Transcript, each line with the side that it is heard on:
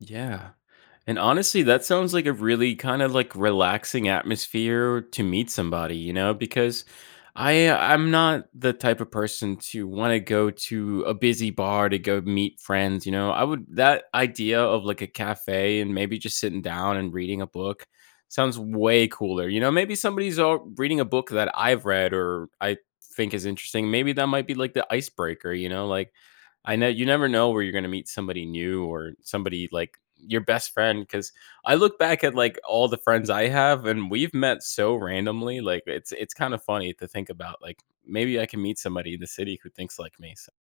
left: Yeah, and honestly, that sounds like a really, kinda, like, relaxing atmosphere to meet somebody, you know? Because I I'm not the type of person to wanna go to a busy bar to go meet friends, you know? I would that idea of, like, a cafe, and maybe just sitting down and reading a book, sounds way cooler, you know maybe somebody's, uh, reading a book that I've read, or I think is interesting, maybe that might be, like, the icebreaker, you know? Like, I kn you never know where you're gonna meet somebody new, or somebody, like, your best friend, 'cause I look back at, like, all the friends I have, and we've met so randomly, like, it's it's kind of funny to think about, like, maybe I can meet somebody in the city who thinks like me, so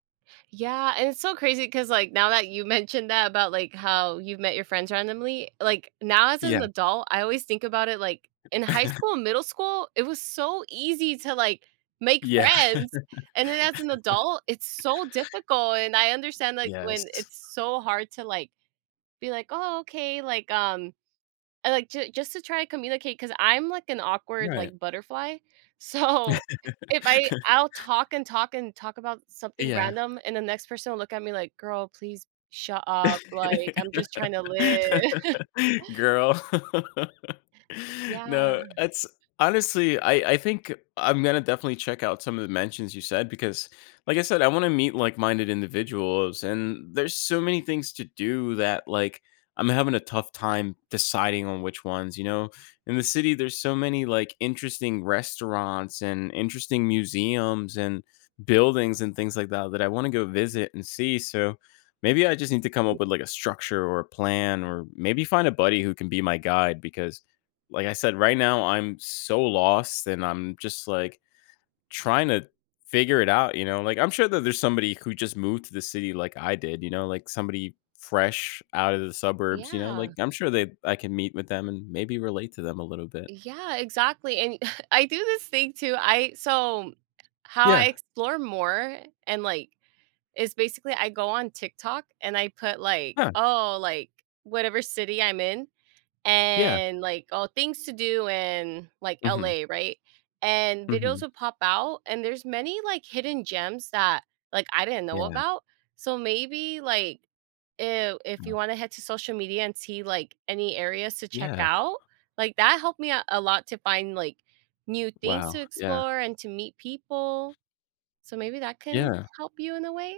right: Yeah, and it's so crazy, 'cause, like, now that you mentioned that, about, like, how you've met your friends randomly, like, now as
left: Yeah.
right: an adult, I always think about it, like, in high school and middle school, it was so easy to, like, make
left: Yeah.
right: friends! And then as an adult, it's so difficult, and I understand, like, when
left: Yes.
right: it's so hard to, like, be like, "Oh, okay," like, um and like, ju just to try and communicate, 'cause I'm, like, an awkward,
left: Right.
right: like, butterfly, so, if I I'll talk and talk and talk about something
left: Yeah.
right: random, and the next person will look at me like, "Girl, please shut up, like, I'm just trying to li"
left: Girl
right: Yeah.
left: No, it's honestly, I I think I'm gonna definitely check out some of the mentions you said, because, like I said, I wanna meet like-minded individuals, and there's so many things to do that, like, I'm having a tough time deciding on which ones, you know? In the city, there's so many, like, interesting restaurants, and interesting museums, and buildings, and things like that, that I wanna go visit and see, so, maybe I just need to come up with, like, a structure, or a plan, or maybe find a buddy who can be my guide, because, like I said, right now, I'm so lost, and I'm just, like, trying to figure it out, you know? Like, I'm sure that there's somebody who just moved to the city like I did, you know, like somebody fresh out of the suburbs, you know,
right: Yeah.
left: like I'm sure they I can meet with them, and maybe relate to them a little bit.
right: Yeah, exactly, and I do this thing too, I so, how I
left: Yeah.
right: explore more, and, like is basically, I go on TikTok, and I put, like,
left: Huh.
right: "Oh," like, whatever city I'm in
left: Yeah.
right: and like, "Oh, things to do in, like,
left: Mhm.
right: LA," right? And videos
left: Mhm.
right: will pop out, and there's many, like, hidden gems that, like, I didn't know
left: Yeah.
right: about, so maybe, like, i if you
left: Mm.
right: wanna head to social media, and see, like, any areas to check
left: Yeah.
right: out, like, that helped me out a lot to find, like, new things to
left: Wow, yeah.
right: explore, and to meet people, so maybe that can
left: Yeah.
right: help you in a way?